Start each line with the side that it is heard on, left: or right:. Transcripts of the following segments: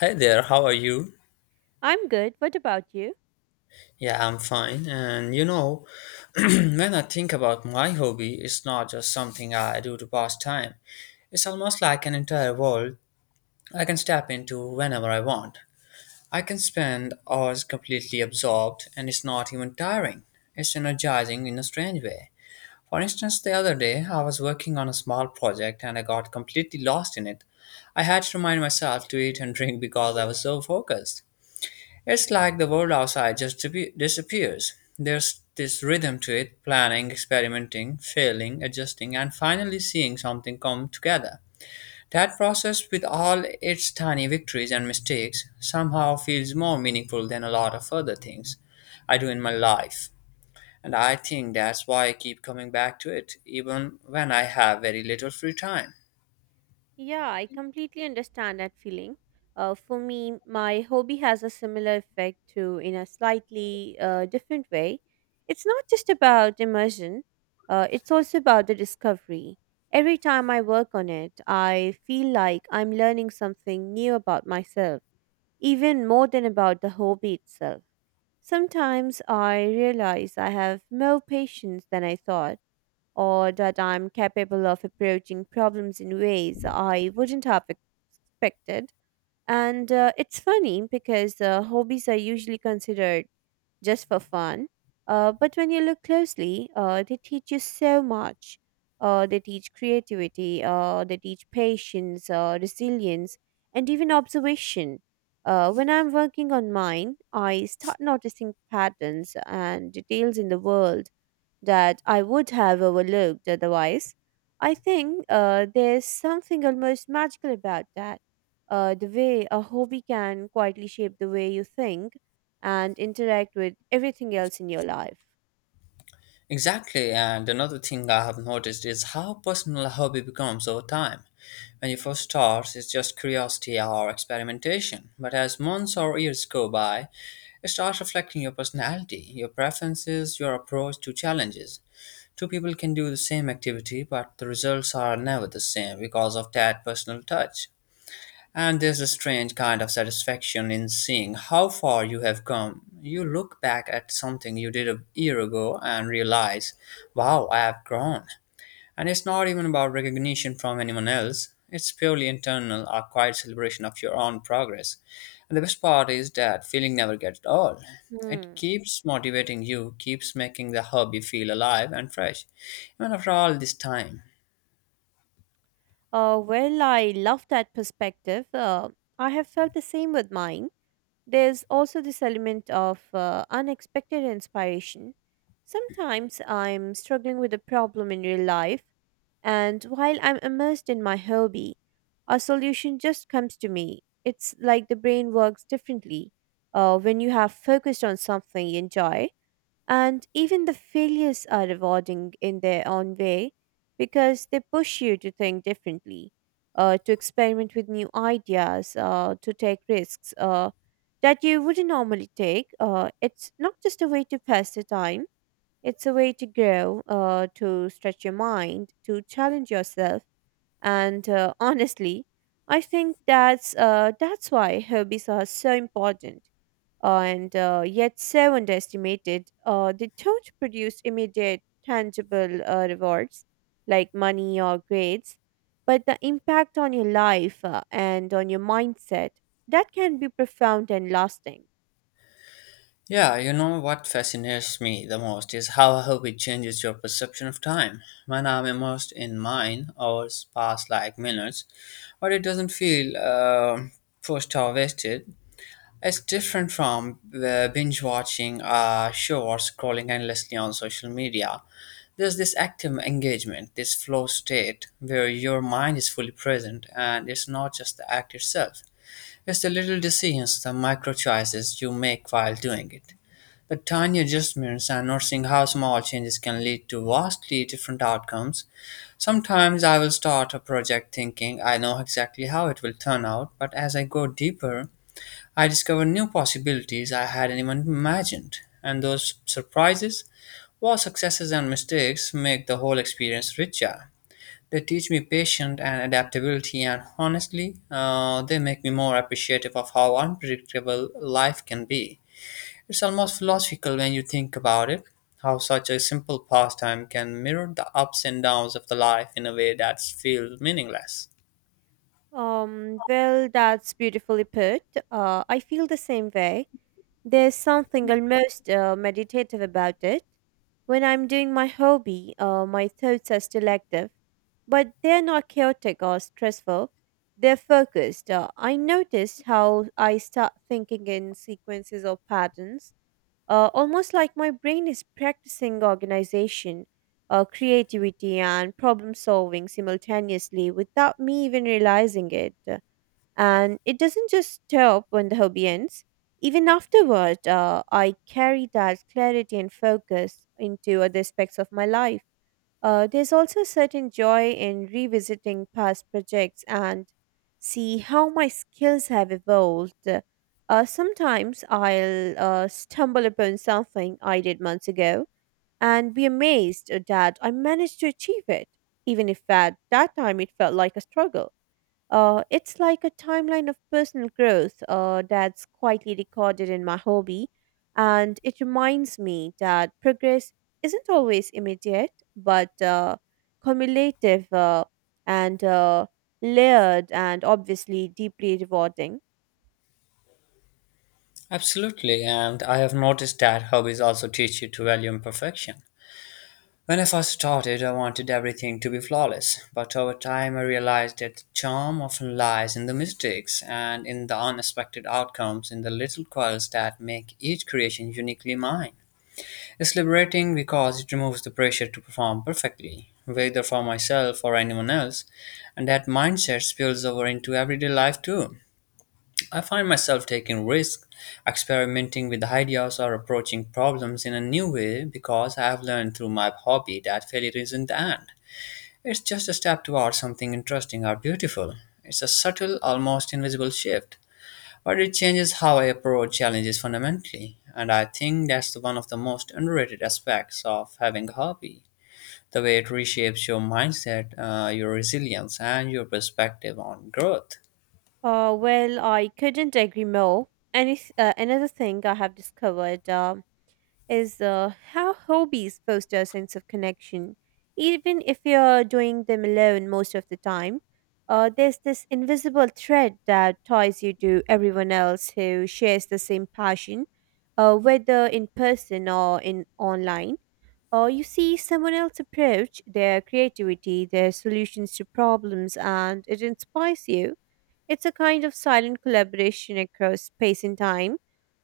left: Hi there, how are you?
right: I'm good. What about you?
left: Yeah, I'm fine. And you know, when I think about my hobby, it's not just something I do to pass time. It's almost like an entire world I can step into whenever I want. I can spend hours completely absorbed, and it's not even tiring. It's energizing in a strange way. For instance, the other day I was working on a small project and I got completely lost in it. I had to remind myself to eat and drink because I was so focused. It's like the world outside just disappears. There's this rhythm to it planning, experimenting, failing, adjusting, and finally seeing something come together. That process, with all its tiny victories and mistakes, somehow feels more meaningful than a lot of other things I do in my life. And I think that's why I keep coming back to it, even when I have very little free time.
right: Yeah, I completely understand that feeling. For me, my hobby has a similar effect too, in a slightly different way. It's not just about immersion, it's also about the discovery. Every time I work on it, I feel like I'm learning something new about myself, even more than about the hobby itself. Sometimes I realize I have more patience than I thought, or that I'm capable of approaching problems in ways I wouldn't have expected. And it's funny because hobbies are usually considered just for fun. But when you look closely, they teach you so much. They teach creativity, they teach patience, resilience, and even observation. When I'm working on mine, I start noticing patterns and details in the world that I would have overlooked otherwise. I think there's something almost magical about that. The way a hobby can quietly shape the way you think and interact with everything else in your life.
left: Exactly, and another thing I have noticed is how personal a hobby becomes over time. When you first start, it's just curiosity or experimentation, but as months or years go by, it starts reflecting your personality, your preferences, your approach to challenges. Two people can do the same activity, but the results are never the same because of that personal touch. And there's a strange kind of satisfaction in seeing how far you have come. You look back at something you did a year ago and realize, wow, I have grown. And it's not even about recognition from anyone else, it's purely internal, a quiet celebration of your own progress. And the best part is that feeling never gets old. It
right: Hmm.
left: keeps motivating you, keeps making the hobby feel alive and fresh, even after all this time.
right: Well, I love that perspective. I have felt the same with mine. There's also this element of unexpected inspiration. Sometimes I'm struggling with a problem in real life, and while I'm immersed in my hobby, a solution just comes to me. It's like the brain works differently when you have focused on something you enjoy. And even the failures are rewarding in their own way, because they push you to think differently, to experiment with new ideas, to take risks that you wouldn't normally take. It's not just a way to pass the time, it's a way to grow, to stretch your mind, to challenge yourself. And honestly, I think that's why hobbies are so important, and yet so underestimated. They don't produce immediate, tangible rewards like money or grades, but the impact on your life and on your mindset, that can be profound and lasting.
left: Yeah, you know what fascinates me the most is how a hobby changes your perception of time. When I'm immersed in mine, hours pass like minutes, but it doesn't feel pushed or wasted. It's different from binge watching a show or scrolling endlessly on social media. There's this active engagement, this flow state where your mind is fully present and it's not just the act itself. It's the little decisions, the micro choices you make while doing it. But tiny adjustments and noticing how small changes can lead to vastly different outcomes. Sometimes I will start a project thinking I know exactly how it will turn out, but as I go deeper, I discover new possibilities I hadn't even imagined. And those surprises, while successes and mistakes, make the whole experience richer. They teach me patience and adaptability, and honestly, they make me more appreciative of how unpredictable life can be. It's almost philosophical when you think about it how such a simple pastime can mirror the ups and downs of the life in a way that feels meaningless.
right: Well, that's beautifully put. I feel the same way. There's something almost meditative about it. When I'm doing my hobby, my thoughts are still active, but they're not chaotic or stressful. They're focused. I noticed how I start thinking in sequences or patterns, almost like my brain is practicing organization, creativity, and problem solving simultaneously without me even realizing it. And it doesn't just stop when the hobby ends. Even afterward, I carry that clarity and focus into other aspects of my life. There's also a certain joy in revisiting past projects and see how my skills have evolved. Sometimes I'll stumble upon something I did months ago and be amazed that I managed to achieve it, even if at that time it felt like a struggle. It's like a timeline of personal growth, that's quietly recorded in my hobby. And it reminds me that progress isn't always immediate, but cumulative, and layered, and obviously deeply rewarding.
left: Absolutely, and I have noticed that hobbies also teach you to value imperfection. When I first started, I wanted everything to be flawless, but over time I realized that the charm often lies in the mistakes and in the unexpected outcomes, in the little quirks that make each creation uniquely mine. It's liberating because it removes the pressure to perform perfectly, whether for myself or anyone else, and that mindset spills over into everyday life too. I find myself taking risks, experimenting with ideas, or approaching problems in a new way because I have learned through my hobby that failure isn't the end. It's just a step towards something interesting or beautiful. It's a subtle, almost invisible shift but it changes how I approach challenges fundamentally. And I think one of the most underrated aspects of having a hobby the way it reshapes your mindset, your resilience, and your perspective on growth.
right: Well, I couldn't agree more. Another thing I have discovered is how hobbies foster a sense of connection. Even if you're doing them alone most of the time, there's this invisible thread that ties you to everyone else who shares the same passion, whether in person or in online. Or you see someone else approach their creativity, their solutions to problems, and it inspires you. It's a kind of silent collaboration across space and time,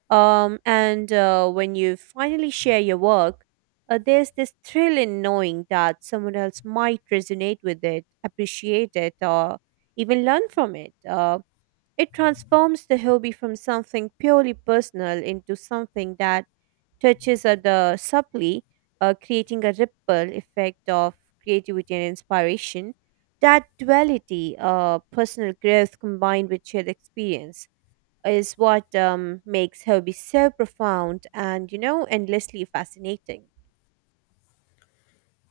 right: and when you finally share your work, there's this thrill in knowing that someone else might resonate with it, appreciate it, or even learn from it. It transforms the hobby from something purely personal into something that touches at the subtly, creating a ripple effect of creativity and inspiration. That duality, personal growth combined with shared experience, is what makes hobbies so profound and endlessly fascinating.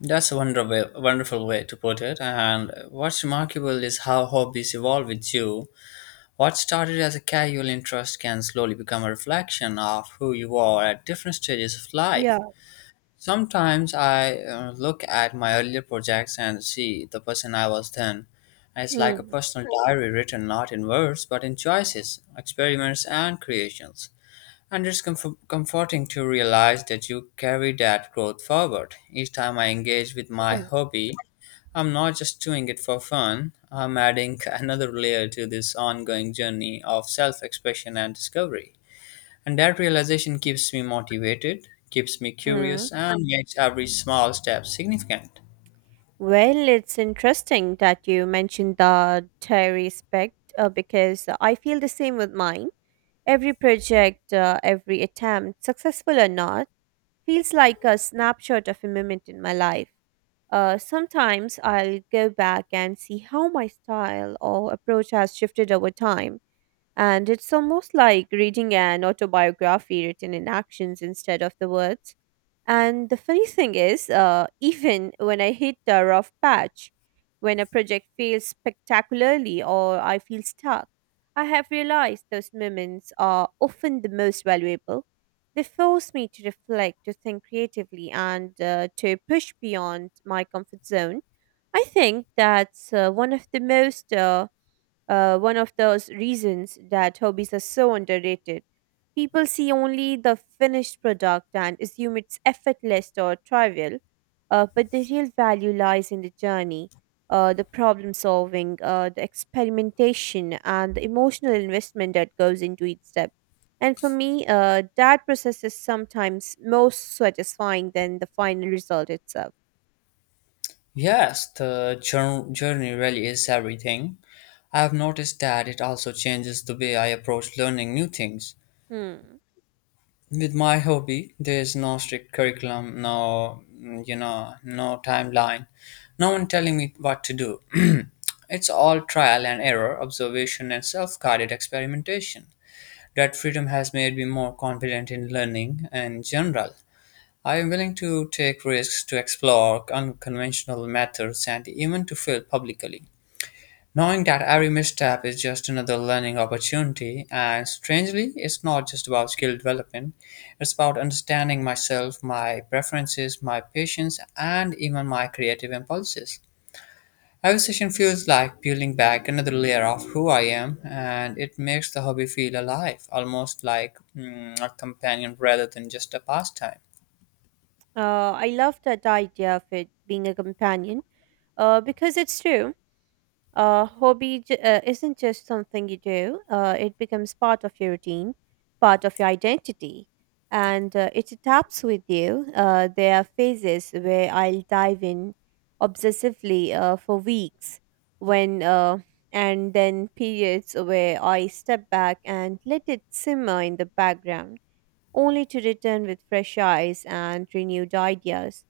left: That's a wonderful, wonderful way to put it. And what's remarkable is how hobbies evolve with you. What started as a casual interest can slowly become a reflection of who you are at different stages of
right: Yeah.
left: life. Sometimes I look at my earlier projects and see the person I was then. It's like a
right: Hmm.
left: personal diary written not in words but in choices, experiments, and creations. And it's comforting to realize that you carry that growth forward. Each time I engage with my
right: Hmm.
left: hobby, I'm not just doing it for fun, I'm adding another layer to this ongoing journey of self expression and discovery. And that realization keeps me motivated, keeps me
right: Hmm.
left: curious, and makes every small step significant.
right: Well, it's interesting that you mentioned the dairy aspect, because I feel the same with mine. Every project, every attempt, successful or not, feels like a snapshot of a moment in my life. Sometimes I'll go back and see how my style or approach has shifted over time. And it's almost like reading an autobiography written in actions instead of the words. And the funny thing is, even when I hit a rough patch, when a project fails spectacularly or I feel stuck, I have realized those moments are often the most valuable. They force me to reflect, to think creatively, and to push beyond my comfort zone. I think that's one of those reasons that hobbies are so underrated. People see only the finished product and assume it's effortless or trivial, but the real value lies in the journey, the problem solving, the experimentation, and the emotional investment that goes into each step. And for me, that process is sometimes most satisfying than the final result itself.
left: Yes, the journey really is everything. I have noticed that it also changes the way I approach learning new things.
right: Hmm.
left: With my hobby, there is no strict curriculum, you know, no timeline, no one telling me what to do. It's all trial and error, observation and self-guided experimentation. That freedom has made me more confident in learning in general. I am willing to take risks, to explore unconventional methods, and even to fail publicly. Knowing that every misstep is just another learning opportunity, and strangely, it's not just about skill development, it's about understanding myself, my preferences, my patience, and even my creative impulses. Every session feels like peeling back another layer of who I am, and it makes the hobby feel alive, almost like a companion rather than just a pastime.
right: I love that idea of it being a companion, because it's true. Hobby isn't just something you do, it becomes part of your routine, part of your identity. And it adapts with you. There are phases where I'll dive in obsessively for weeks, when and then periods where I step back and let it simmer in the background, only to return with fresh eyes and renewed ideas.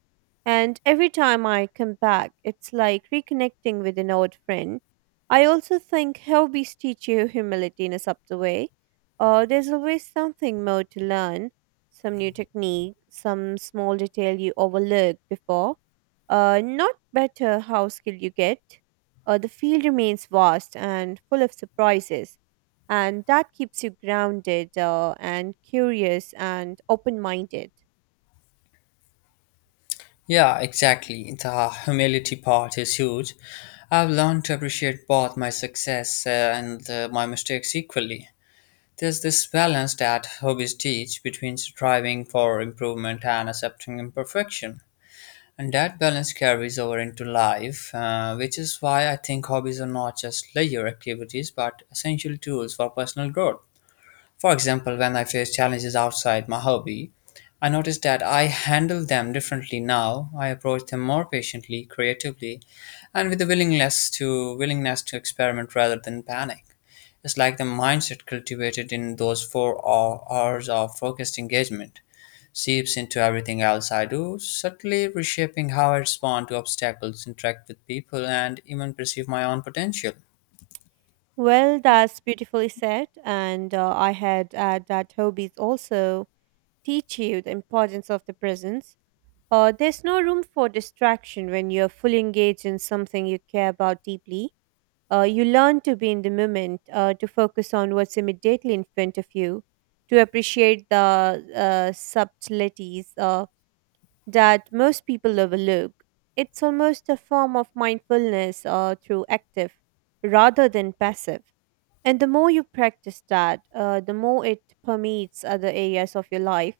right: And every time I come back, it's like reconnecting with an old friend. I also think hobbies teach you humility in a subtle way. There's always something more to learn, some new technique, some small detail you overlooked before. Not better how skilled you get. The field remains vast and full of surprises, and that keeps you grounded, and curious and open minded.
left: Yeah, exactly. The humility part is huge. I've learned to appreciate both my success and my mistakes equally. There's this balance that hobbies teach between striving for improvement and accepting imperfection. And that balance carries over into life, which is why I think hobbies are not just leisure activities but essential tools for personal growth. For example, when I face challenges outside my hobby, I notice that I handle them differently now. I approach them more patiently, creatively, and with a willingness to experiment rather than panic. It's like the mindset cultivated in those hours of focused engagement seeps into everything else I do, subtly reshaping how I respond to obstacles, interact with people, and even perceive my own potential.
right: Well, that's beautifully said. And I had add that hobbies also teach you the importance of the presence. There's no room for distraction when you're fully engaged in something you care about deeply. You learn to be in the moment, to focus on what's immediately in front of you, to appreciate the subtleties, that most people overlook. It's almost a form of mindfulness, through active rather than passive. And the more you practice that, the more it permeates other areas of your life.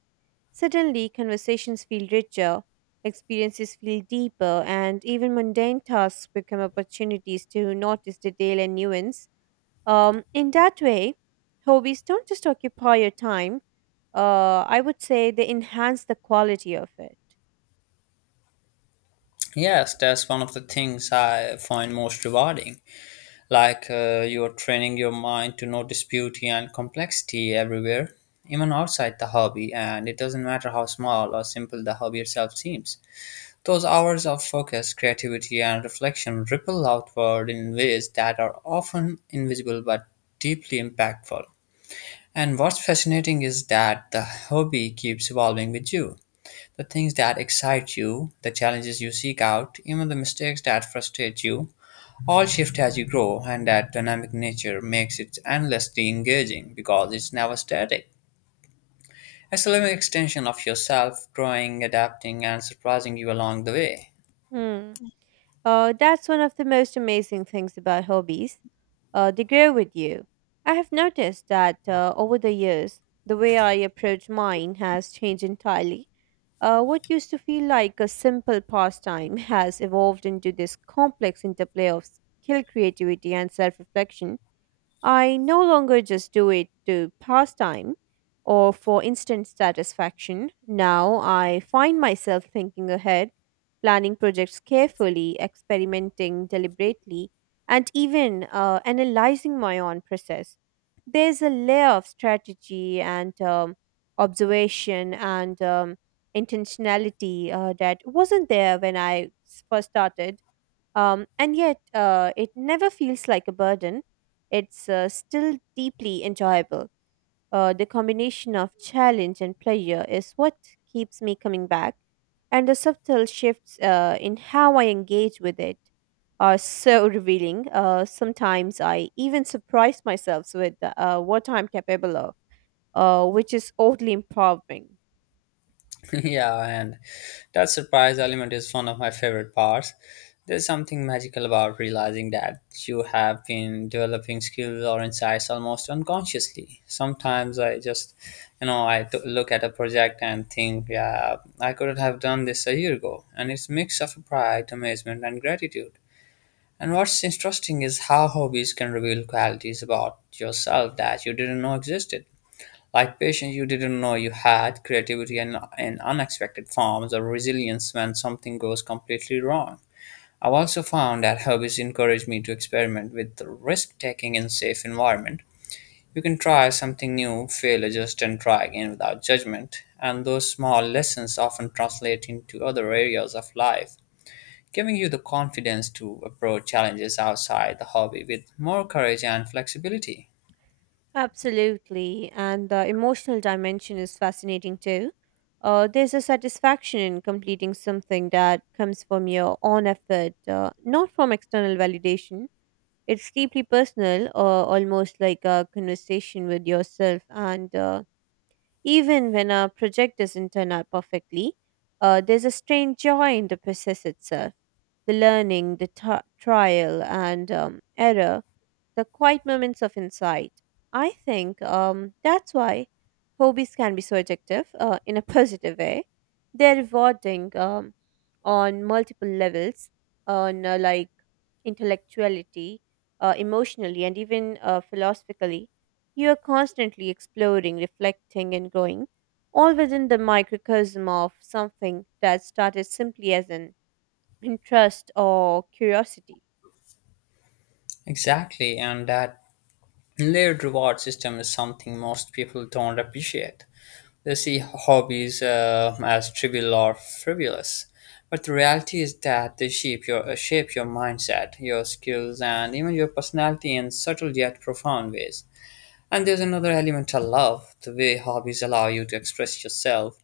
right: Suddenly, conversations feel richer, experiences feel deeper, and even mundane tasks become opportunities to notice detail and nuance. In that way, hobbies don't just occupy your time, I would say they enhance the quality of it.
left: Yes, that's one of the things I find most rewarding. Like you're training your mind to notice beauty and complexity everywhere, even outside the hobby, and it doesn't matter how small or simple the hobby itself seems. Those hours of focus, creativity, and reflection ripple outward in ways that are often invisible but deeply impactful. And what's fascinating is that the hobby keeps evolving with you. The things that excite you, the challenges you seek out, even the mistakes that frustrate you, all shift as you grow, and that dynamic nature makes it endlessly engaging because it's never static. It's a living extension of yourself, growing, adapting, and surprising you along the way.
right: Hmm. That's one of the most amazing things about hobbies. They grow with you. I have noticed that over the years, the way I approach mine has changed entirely. What used to feel like a simple pastime has evolved into this complex interplay of skill, creativity, and self reflection. I no longer just do it to pass time or for instant satisfaction. Now I find myself thinking ahead, planning projects carefully, experimenting deliberately, and even analyzing my own process. There's a layer of strategy, and observation, and intentionality, that wasn't there when first started, and yet, it never feels like a burden. It's still deeply enjoyable. The combination of challenge and pleasure is what keeps me coming back, and the subtle shifts in how I engage with it are so revealing. Sometimes I even surprise myself with what I'm capable of, which is oddly empowering.
left: Yeah, and that surprise element is one of my favorite parts. There's something magical about realizing that you have been developing skills or insights almost unconsciously. Sometimes I just look at a project and think, yeah, I couldn't have done this a year ago. And it's mix of pride, amazement, and gratitude. And what's interesting is how hobbies can reveal qualities about yourself that you didn't know existed like patience you didn't know you had, creativity and unexpected forms, of resilience when something goes completely wrong. I've also found that hobbies encourage me to experiment with risk taking in safe environment. You can try something new, fail, adjust, and try again without judgment. And those small lessons often translate into other areas of life, giving you the confidence to approach challenges outside the hobby with more courage and flexibility.
right: Absolutely, and the emotional dimension is fascinating too. There's a satisfaction in completing something that comes from your own effort, not from external validation. It's deeply personal, almost like a conversation with yourself. And even when a project doesn't turn out perfectly, there's a strange joy in the process itself: the learning, the trial, and error, the quiet moments of insight. I think that's why hobbies can be so addictive, in a positive way. They're rewarding on multiple levels, on like intellectuality, emotionally, and even philosophically. You are constantly exploring, reflecting, and growing, all within the microcosm of something that started simply as an interest or curiosity.
left: Exactly, and that layered reward system is something most people don't appreciate. They see hobbies as trivial or frivolous, but the reality is that they shape your mindset, your skills, and even your personality in subtle yet profound ways. And there's another element I love: the way hobbies allow you to express yourself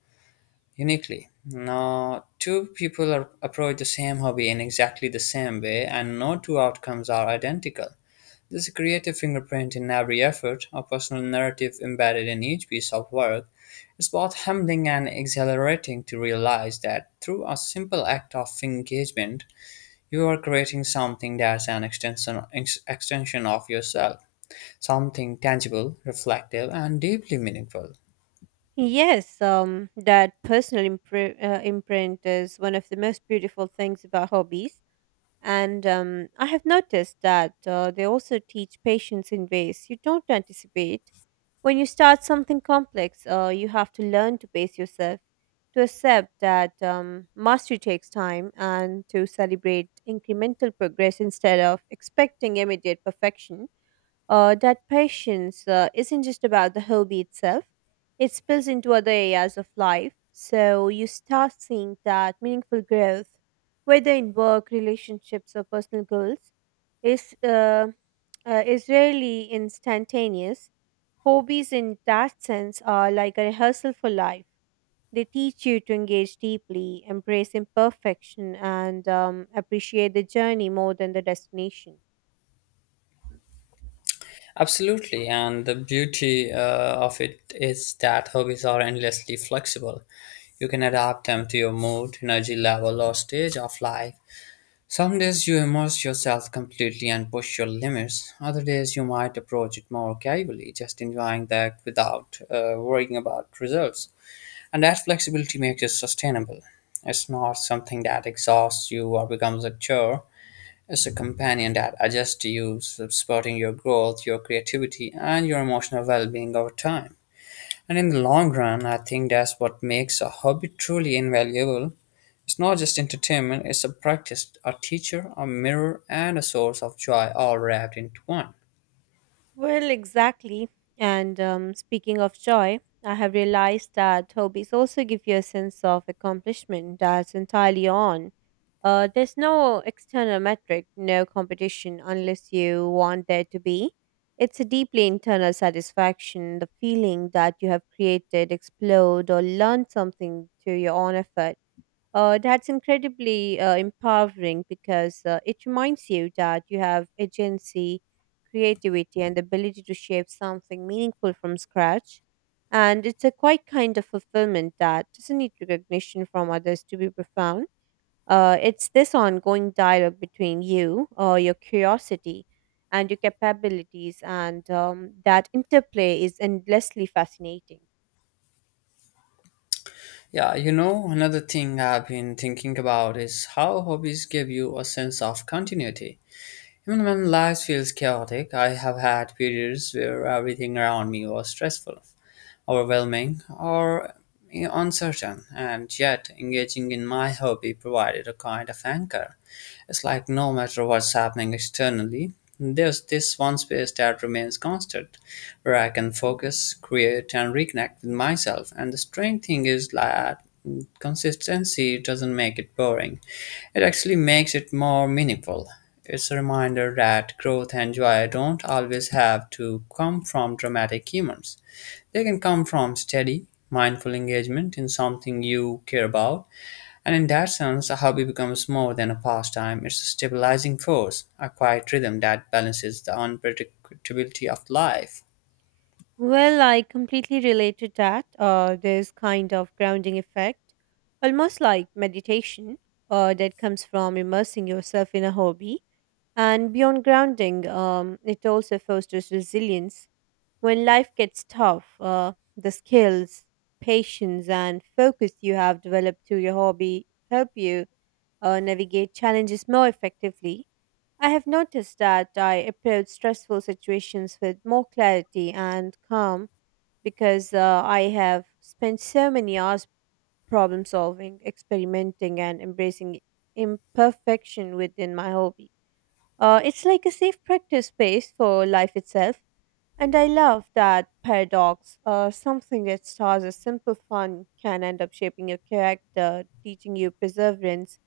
left: uniquely. Now, two people are, approach the same hobby in exactly the same way, and no two outcomes are identical there's a creative fingerprint in every effort, a personal narrative embedded in each piece of work. It's both humbling and exhilarating to realize that through a simple act of engagement, you are creating something that's an extension of yourself, something tangible, reflective, and deeply meaningful.
right: Yes, that personal imprint is one of the most beautiful things about hobbies. And I have noticed that they also teach patience in ways you don't anticipate. When you start something complex, you have to learn to pace yourself, to accept that mastery takes time, and to celebrate incremental progress instead of expecting immediate perfection. That patience isn't just about the hobby itself, it spills into other areas of life. So you start seeing that meaningful growth, whether in work, relationships, or personal goals, is, uh, is rarely instantaneous. Hobbies, in that sense, are like a rehearsal for life. They teach you to engage deeply, embrace imperfection, and appreciate the journey more than the destination.
left: Absolutely, and the beauty of it is that hobbies are endlessly flexible. You can adapt them to your mood, energy level, or stage of life. Some days you immerse yourself completely and push your limits. Other days you might approach it more casually, just enjoying the act without worrying about results. And that flexibility makes it sustainable. It's not something that exhausts you or becomes a chore. It's a companion that adjusts to you, supporting your growth, your creativity, and your emotional well being over time. And in the long run, I think that's what makes a hobby truly invaluable. It's not just entertainment, it's a practice, a teacher, a mirror, and a source of joy all wrapped into one.
right: Well, exactly. And speaking of joy, I have realized that hobbies also give you a sense of accomplishment that's entirely on. There's no external metric, no competition unless you want there to be. It's a deeply internal satisfaction, the feeling that you have created, explored, or learned something through your own effort. That's incredibly empowering because it reminds you that you have agency, creativity, and the ability to shape something meaningful from scratch. And it's a quite kind of fulfillment that doesn't need recognition from others to be profound. It's this ongoing dialogue between you, your curiosity, and your capabilities, and that interplay is endlessly fascinating.
left: Yeah, you know, another thing I've been thinking about is how hobbies give you a sense of continuity. Even when life feels chaotic, I have had periods where everything around me was stressful, overwhelming, or uncertain, and yet engaging in my hobby provided a kind of anchor. It's like no matter what's happening externally, there's this one space that remains constant where I can focus, create, and reconnect with myself. And the strange thing is that consistency doesn't make it boring, it actually makes it more meaningful. It's a reminder that growth and joy don't always have to come from dramatic humors. They can come from steady, mindful engagement in something you care about, and in that sense, a hobby becomes more than a pastime. It's a stabilizing force, a quiet rhythm that balances the unpredictability of life.
right: Well, I completely relate to that. There's kind of grounding effect, almost like meditation, that comes from immersing yourself in a hobby. And beyond grounding, it also fosters resilience. When life gets tough, the skills, patience, and focus you have developed through your hobby help you navigate challenges more effectively. I have noticed that I approach stressful situations with more clarity and calm because I have spent so many hours problem solving, experimenting, and embracing imperfection within my hobby. It's like a safe practice space for life itself, and I love that paradox. Something that starts as simple fun can end up shaping your character, teaching you perseverance,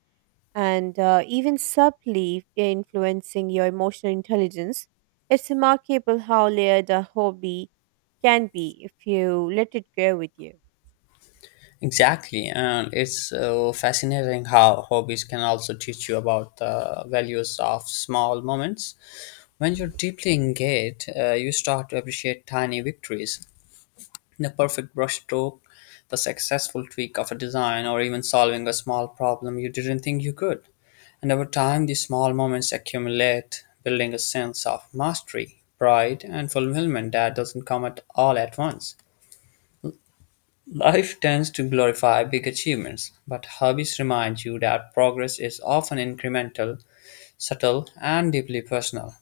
right: and even subtly influencing your emotional intelligence. It's remarkable how layered a hobby can be if you let it grow with you.
left: Exactly, and it's so fascinating how hobbies can also teach you about the values of small moments. When you're deeply engaged, you start to appreciate tiny victories, the perfect brushstroke, the successful tweak of a design, or even solving a small problem you didn't think you could. And over time, these small moments accumulate, building a sense of mastery, pride, and fulfillment that doesn't come at all at once. Life tends to glorify big achievements, but hobbies remind you that progress is often incremental, subtle, and deeply personal.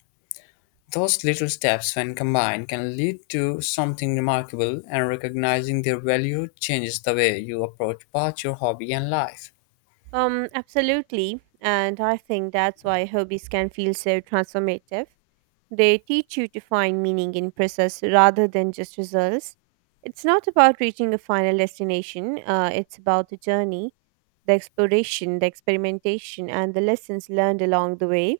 left: Those little steps, when combined, can lead to something remarkable, and recognizing their value changes the way you approach both your hobby and life.
right: Absolutely. And I think that's why hobbies can feel so transformative. They teach you to find meaning in process rather than just results. It's not about reaching a final destination, it's about the journey, the exploration, the experimentation, and the lessons learned along the way.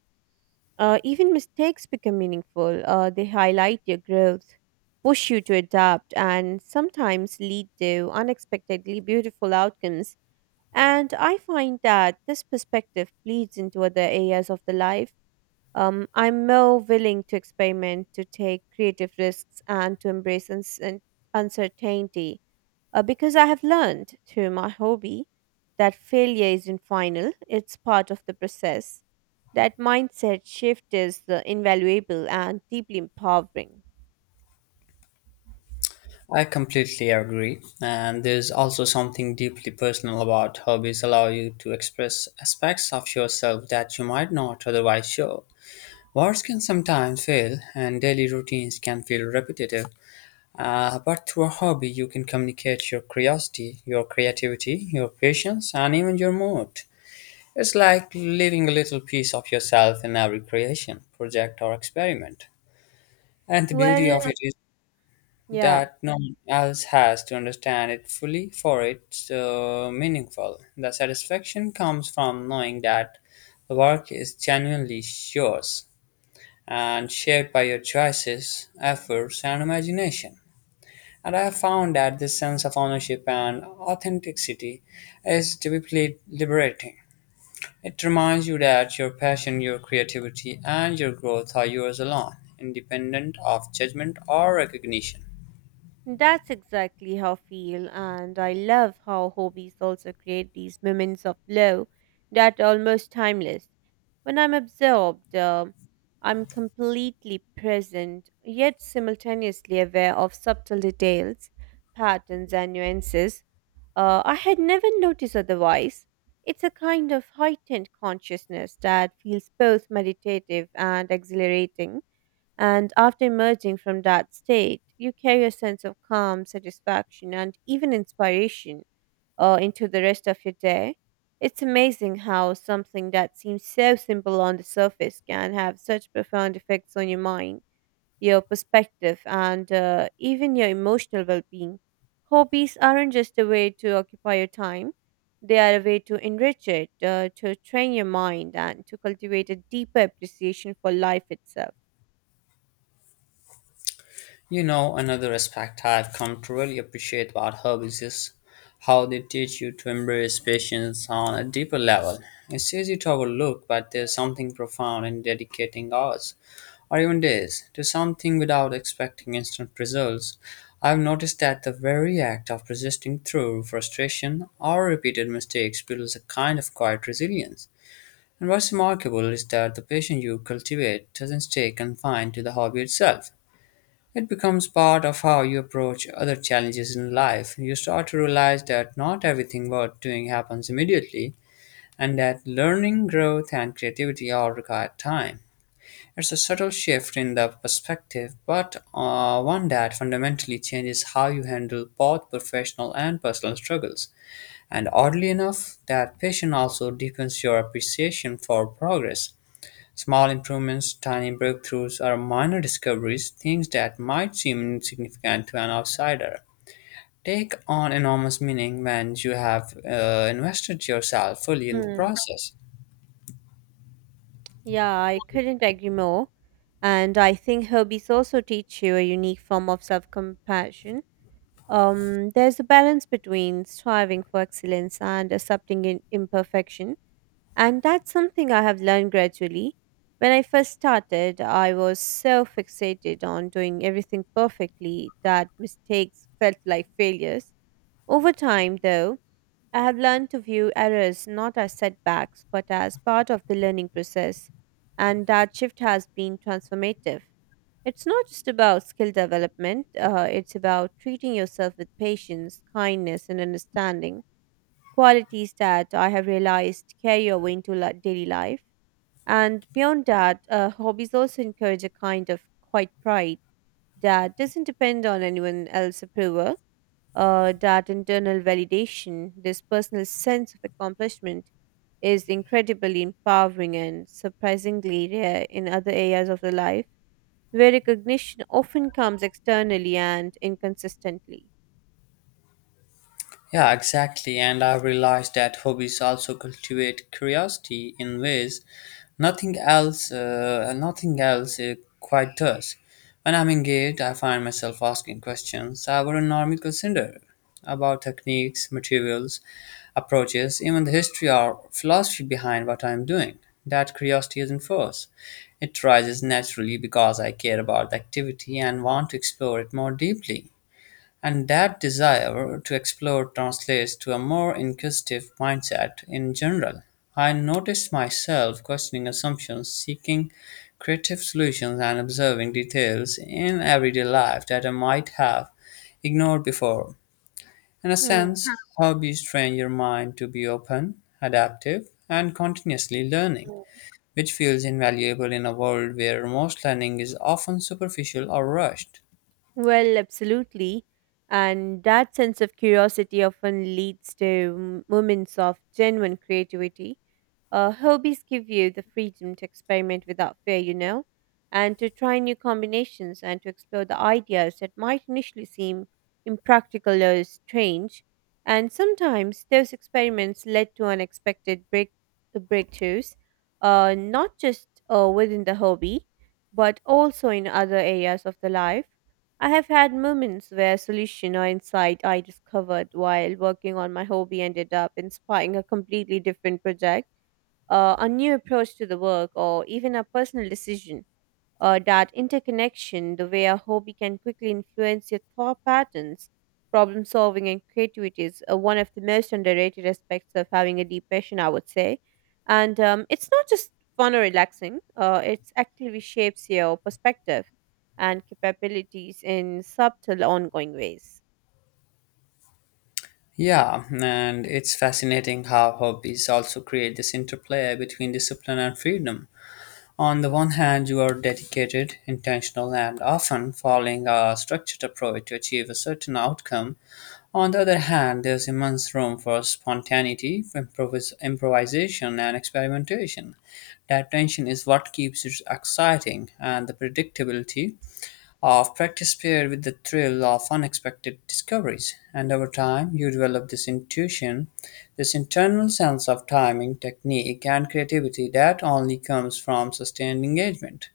right: Even mistakes become meaningful. They highlight your growth, push you to adapt, and sometimes lead to unexpectedly beautiful outcomes. And I find that this perspective bleeds into other areas of the life I'm more willing to experiment, to take creative risks, and to embrace uncertainty because I have learned through my hobby that failure isn't final, it's part of the process. That mindset shift is invaluable and deeply empowering.
left: I completely agree. And there's also something deeply personal about hobbies allow you to express aspects of yourself that you might not otherwise show. Words can sometimes fail and daily routines can feel repetitive. But through a hobby, you can communicate your curiosity, your creativity, your patience, and even your mood. It's like leaving a little piece of yourself in every creation, project, or experiment. And the beauty
right: Well,
left: of it is
right: yeah.
left: that no one else has to understand it fully for it meaningful. The satisfaction comes from knowing that the work is genuinely yours and shaped by your choices, efforts, and imagination. And I have found that this sense of ownership and authenticity is deeply liberating. It reminds you that your passion, your creativity, and your growth are yours alone, independent of judgment or recognition.
right: That's exactly how I feel, and I love how hobbies also create these moments of glow that are almost timeless. When I'm absorbed, I'm completely present, yet simultaneously aware of subtle details, patterns, and nuances I had never noticed otherwise. It's a kind of heightened consciousness that feels both meditative and exhilarating. And after emerging from that state, you carry a sense of calm, satisfaction, and even inspiration into the rest of your day. It's amazing how something that seems so simple on the surface can have such profound effects on your mind, your perspective, and even your emotional well being. Hobbies aren't just a way to occupy your time, they are a way to enrich it, to train your mind, and to cultivate a deeper appreciation for life itself.
left: You know, another aspect I've come to really appreciate about hobbies is how they teach you to embrace patience on a deeper level. It's easy to overlook, but there's something profound in dedicating hours or even days to something without expecting instant results. I've noticed that the very act of persisting through frustration or repeated mistakes builds a kind of quiet resilience. And what's remarkable is that the patience you cultivate doesn't stay confined to the hobby itself. It becomes part of how you approach other challenges in life. You start to realize that not everything worth doing happens immediately, and that learning, growth, and creativity all require time. It's a subtle shift in the perspective, but one that fundamentally changes how you handle both professional and personal struggles. And oddly enough, that passion also deepens your appreciation for progress. Small improvements, tiny breakthroughs, or minor discoveries, things that might seem insignificant to an outsider, take on enormous meaning when you have invested yourself fully in the
right: Hmm.
left: process.
right: Yeah, I couldn't agree more. And I think hobbies also teach you a unique form of self compassion. There's a balance between striving for excellence and accepting imperfection. And that's something I have learned gradually. When I first started, I was so fixated on doing everything perfectly that mistakes felt like failures. Over time, though, I have learned to view errors not as setbacks but as part of the learning process, and that shift has been transformative. It's not just about skill development, it's about treating yourself with patience, kindness, and understanding qualities that I have realized carry over into daily life. And beyond that, hobbies also encourage a kind of quiet pride that doesn't depend on anyone else's approval, that internal validation, this personal sense of accomplishment is incredibly empowering and surprisingly rare in other areas of the life where recognition often comes externally and inconsistently.
left: Yeah, exactly. And I've realized that hobbies also cultivate curiosity in ways nothing else quite does. When I'm engaged, I find myself asking questions I wouldn't normally consider about techniques, materials, approaches, even the history or philosophy behind what I'm doing. That curiosity isn't forced; it rises naturally because I care about the activity and want to explore it more deeply. And that desire to explore translates to a more inquisitive mindset in general. I noticed myself questioning assumptions, seeking creative solutions, and observing details in everyday life that I might have ignored before. In a
right: Hmm.
left: sense, hobbies train your mind to be open, adaptive, and continuously learning, which feels invaluable in a world where most learning is often superficial or rushed.
right: Well, absolutely. And that sense of curiosity often leads to moments of genuine creativity. Hobbies give you the freedom to experiment without fear, you know, and to try new combinations and to explore the ideas that might initially seem impractical or strange. And sometimes those experiments led to unexpected breakthroughs, not just within the hobby, but also in other areas of the life. I have had moments where solution or insight I discovered while working on my hobby ended up inspiring a completely different project, a new approach to the work, or even a personal decision that interconnection, the way a hobby can quickly influence your thought patterns, problem solving, and creativity is one of the most underrated aspects of having a deep passion, I would say. And it's not just fun or relaxing, it actively shapes your perspective and capabilities in subtle, ongoing ways.
left: Yeah, and it's fascinating how hobbies also create this interplay between discipline and freedom. On the one hand, you are dedicated, intentional, and often following a structured approach to achieve a certain outcome. On the other hand, there's immense room for spontaneity, improvisation, and experimentation. That tension is what keeps it exciting, and the predictability of practice paired with the thrill of unexpected discoveries. And over time, you develop this intuition, this internal sense of timing, technique, and creativity that only comes from sustained engagement.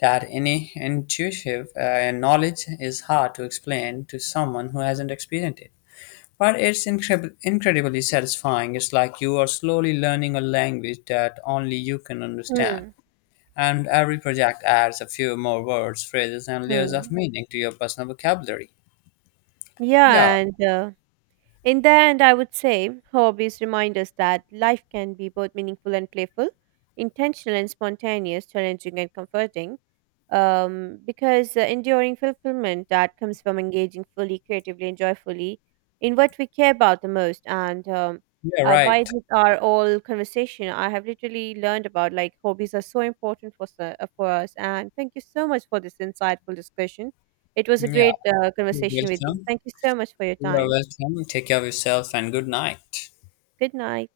left: That any intuitive knowledge is hard to explain to someone who hasn't experienced it. But it's incredibly satisfying. It's like you are slowly learning a language that only you can understand.
right: Hmm.
left: And every project adds a few more words, phrases, and layers
right: Hmm.
left: of meaning to your personal vocabulary. Yeah,
right: Yeah, and In the end, I would say hobbies remind us that life can be both meaningful and playful, intentional and spontaneous, challenging and comforting. Because the enduring fulfillment that comes from engaging fully, creatively, and joyfully in what we care about the most. And
left: you're
right: by
left: right.
right: this, our all conversation, I have literally learned about like hobbies are so important for, for us. And thank you so much for this insightful discussion. It was a
left: Yeah,
right: great
left: you're
right: conversation with you.
left: welcome.
right: Thank you so much for your
left: You are
right: time.
left: welcome. Take care of yourself and good night.
right: Good night.